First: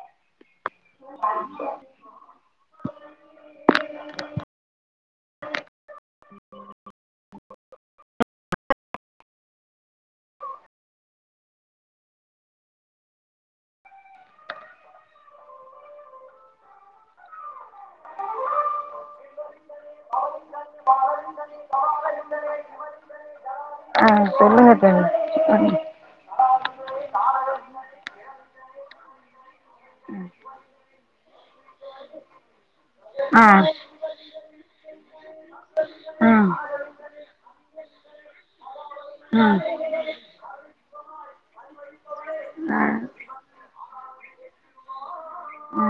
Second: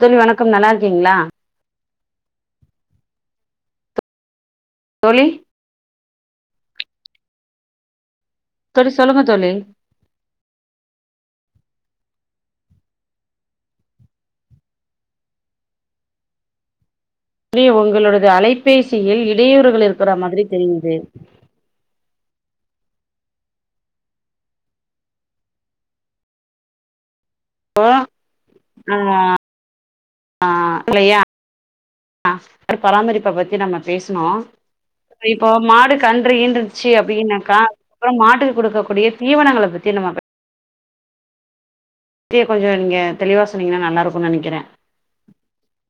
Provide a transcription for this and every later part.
தோழி வணக்கம் நல்லாருக்கிங்ளா தோழி தோழி சொல்லுங்க தோழி ரி ஒங்களுடது அலைபேசியில் இடையூறுகள் இருக்கிற மாதுரி தெரியிது அ சொல்லுங்க தோழி ஓ அ அ இல்லயா அர் பராமரிப்ப ஆ பத்தி நம்ம பேசுனோ இப்போ மாடு ஆ கன்று ஈன்ருதுச்சு அப்டின்னாக்கா அதுக்கப்பறோ மாட்டுக்கு குடுக்கக்கூடிய ஆ தீவனங்கள பத்தி நம்ம தி கொஞ்சோ ஆ நீங்க தெளிவா சொன்னீங்கன்னா நல்லா இருக்குனு நெனக்கிற ஆ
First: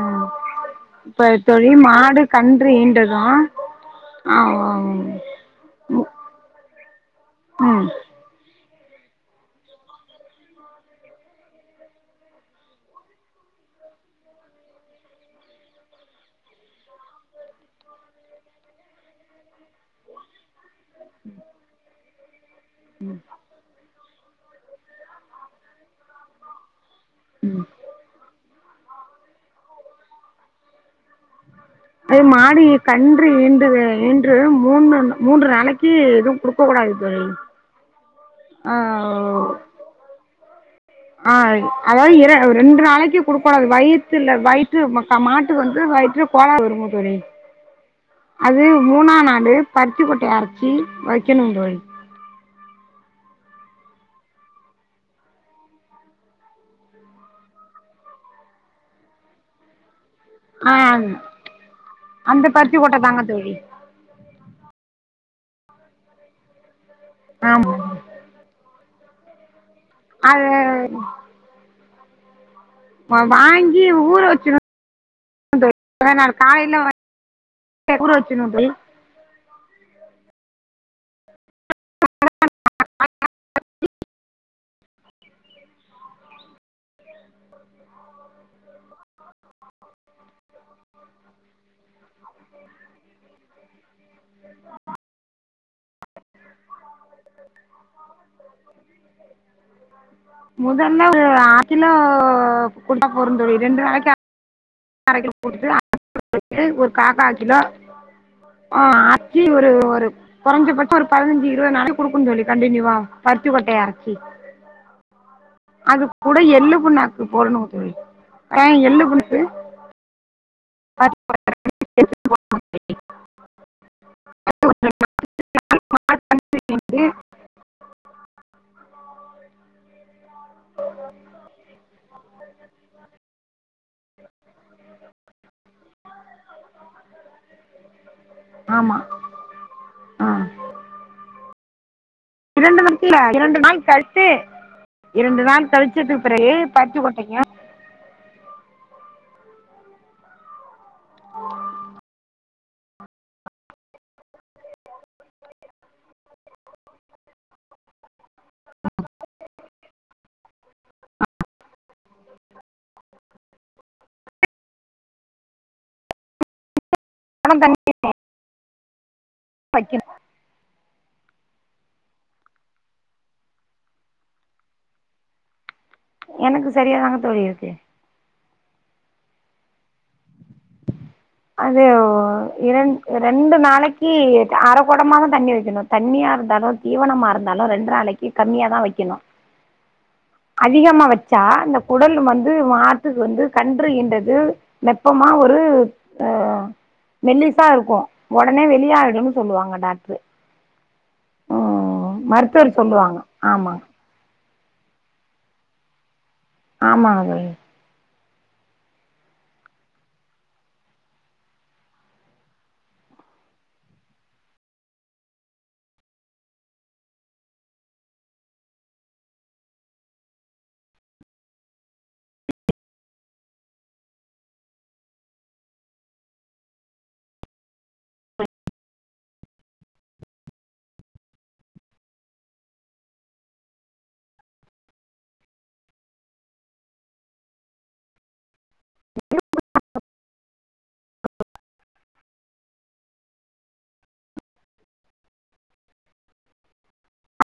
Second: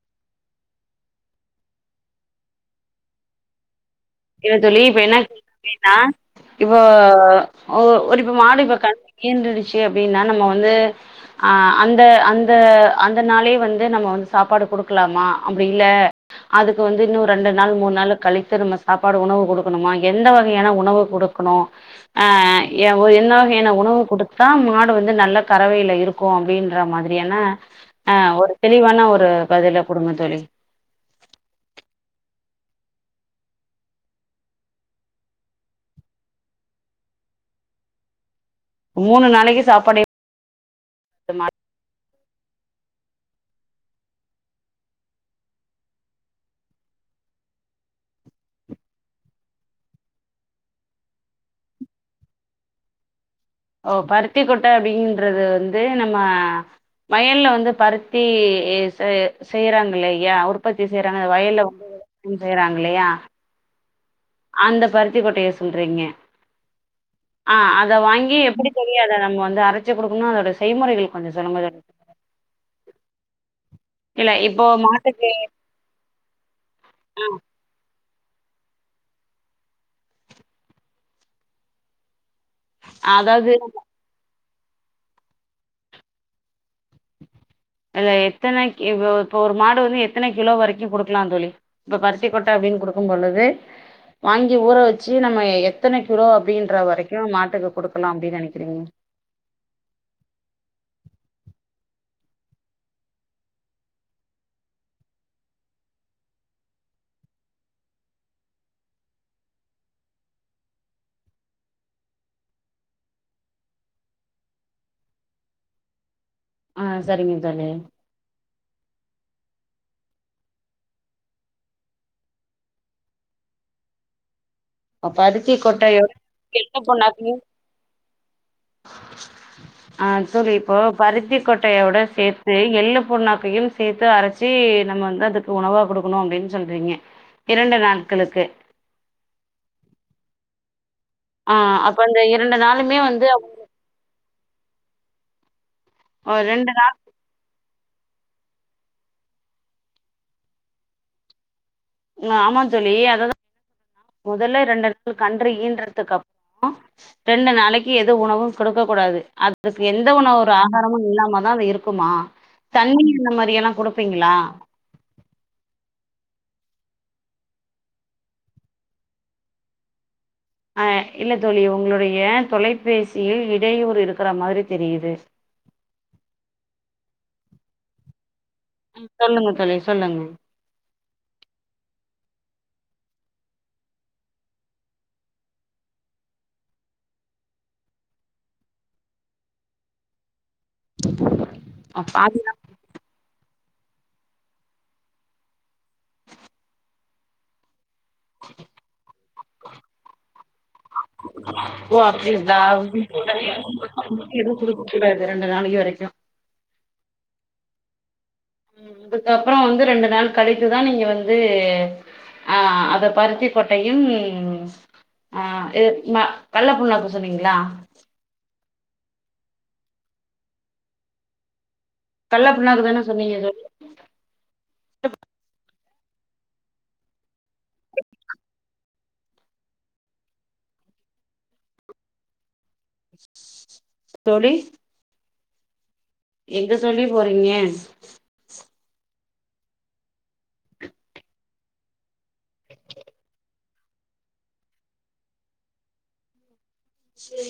இப்ப தோழி மாடு கன்று ஈன்றதா இல்ல தோழி இப்ப என்ன [inaudible] னா இப்போ ம் ஒரு இப்ப மாடு இப்ப கன்று ஈன்றுச்சு அப்டின்னா நம்ம வந்து ஆ அந்த அந்த அந்த நாளே வந்து நம்ம வந்து சாப்பாடு குடுக்கலாமா அப்டி இல்ல அதுக்கு வந்து இன்னு ரெண்டு நாள் மூணு நாள் கழித்து நம்ம சாப்பாடு உணவு குடுக்கணுமா எந்த வகையான உணவு குடுக்கணு அ ஏ ஒ என்ன வகையான உணவு குடுத்தடுத்தா மாடு வந்து நல்ல கறவயில இருக்கு அப்டின்ற மாரியான அ ஒரு தெளிவான ஒரு பதில குடுங்க தோழி அது மாடு இ கன்று ஈன்ற ஈன்று மூன்னு மூன்று நாளக்கி எதுவு குடுக்க கூடாது தோழி மூணு நாளக்கி சாப்பாடு எப் அ அதாது இர ரெண்டு நாளக்கி குடுக் கூடாது வயிற்ல வயிற்று மா மாட்டு வந்து வயிற்று கோலாறு வருமா தோழி அது மூணா நாலு பருத்திச கொட்டய அரச்சு வக்கிணு தோழி ஒ பருத்திக்கொட்ட அப்டின்றது வந்து நம்ம வயல்ல வந்து பருத்தி செ செய்யறாங்கள் யா உற்பத்தி ஆ செய்றாங்க வயல்ல [inaudible] வந்து அந்த பருத்தி செய்றாங்க கொட்ட இல்லயா தாங்க தோழி அந்த பருத்திக்கொட்டய சொல்றீங்க அ ஆமா அத வாங்கி எப்புடி தெரியாத நம்ப வந்து அர சு குடுக்கனு அது அதோட செய்முறைகள் கொஞ்சோ சொல்லங்க வா வாங்கி ஊற இல்ல வெச்சிர்னு இப்போ மாட்டுக்கு மதானார் காலைல ஊற வெச்சுனு தோழி [inaudible] அதாது அத எத்தன கி இப்ப ஒரு மாடு வந்து எத் எத்தன கிலோ வரைக்கு குடுக்லா தோழி இப்ப பருத்திக்கொட்ட அப்டின்னு குடுக்கு பொழுது வாங்கி ஊற வெச்சு நம்ம எத்தன கிலோ அப்டின்ற வரைக்கு மாட்டுக்கு குடுக்கலா அப்டின் நெனக்கிறீங்க முதல்ல ஒரு ஆசிலோ கூட போறு தோழி ரெண்டு நாளக்கு [inaudible] ஒரு காக்கால் கிலோ ஆஹ் அச்சு ஒரு ஒரு குறைஞ்ச பட்சம் ஒரு பதினஞ்சு இருவது நாளைக்கு குடுக்கும்ன்னு தோழி கண்டனியூவா பருத்து கொட்டைய அரைச்சு அது கூட எள்ளு ஆ புண்ணாக்கு சரிங்க போடணு தோழி ஆஹ் எள்ளு புன்னாக்கு [inaudible] பருத்தி கொட்டைய எள்ளு புண்ணாக்கு ஆ தோழி இப்போ பருத்திக்கொட்டையோட சேர்த்து எள்ளு புண்ணாக்கையும் சேத்து அரைச்சி நம்ம வந்து அதுக்கு உணவா கொடுக்கணும் அப்டின்னு சொல்றீங்க இரண்டு நாள் க்களுக்கு ஆஹ் ஆஹ் இரண்டு நாளைக்கில்ல இரண்டு நாள் [unintelligible] இரண்டு நாள் [inaudible] [unintelligible] அ பிறகு ரெண்டு நாள் பர்த்தி கொட்டையும் உ ஆமா தோழி அததான் முதல்ல ரெண்டு நாள் கன்று ஈன்றதுக்கு அப்புறம் ரெண்டு நாளைக்கு எது உணவும் கொடுக்க கூடாது அதுக்கு எந்த உணவு ஒரு ஆகாரமும் இல்லாமாதான் அது இருக்குமா தண்ணி அந்த மாரி எல்லாம் கொடுப்பீங்களா பணம் தண்ணி [unintelligible] ஆ இல்ல தோழி உங்களுடைய தொலைபேசியில் இடையூறு இருக்கிற மாதிரி தெரியுது எனக்கு சரியாதாங்க தோழி இருக்கு ஹ் சொல்லுங்க தோழி சொல்லுங்க அது இரண் ரெண்டு நாளைக்கு அரைக்குடமாதான் தண்ணி வைக்கணும் தண்ணியா இருந்தாலும் தீவனமா இருந்தாலும் ரெண்டு நாளைக்கு கம்மியாதான் வைக்கணும் அதிகமா வச்ச ச்சா இந்த அப்ப குடல் அது வந்து மாட்டுக்கு வந்து கன்று ஈன்றது நெப்பமா ஒரு ஆஹ் மெல்லிசா இருக்கும் உடனே வெளிய ஆயிடும்னு சொல்லுவாங்க டாக்டரு ஓ உம் அப்டிங்களா மருத்துவர் சொல்லுவாங்க ஆமா எதுவும் குடுக்கக்கூடாது ரெண்டு நாளைக்கு வரைக்கும் ஆமா அது உம் அதுக்கப்புறம் வந்து ரெண்டு நாள் கழித்துதான் நீங்க வந்து அஹ் அத பருத்தி கொட்டையும் அஹ் கள்ளபுண்ணாக்கு சொன்னிங்களா கள்ள புண்ணாக்கு தான சொன்னீங்க தோழி தோழி எங்க தௌழி போனீங்க [inaudible] சரி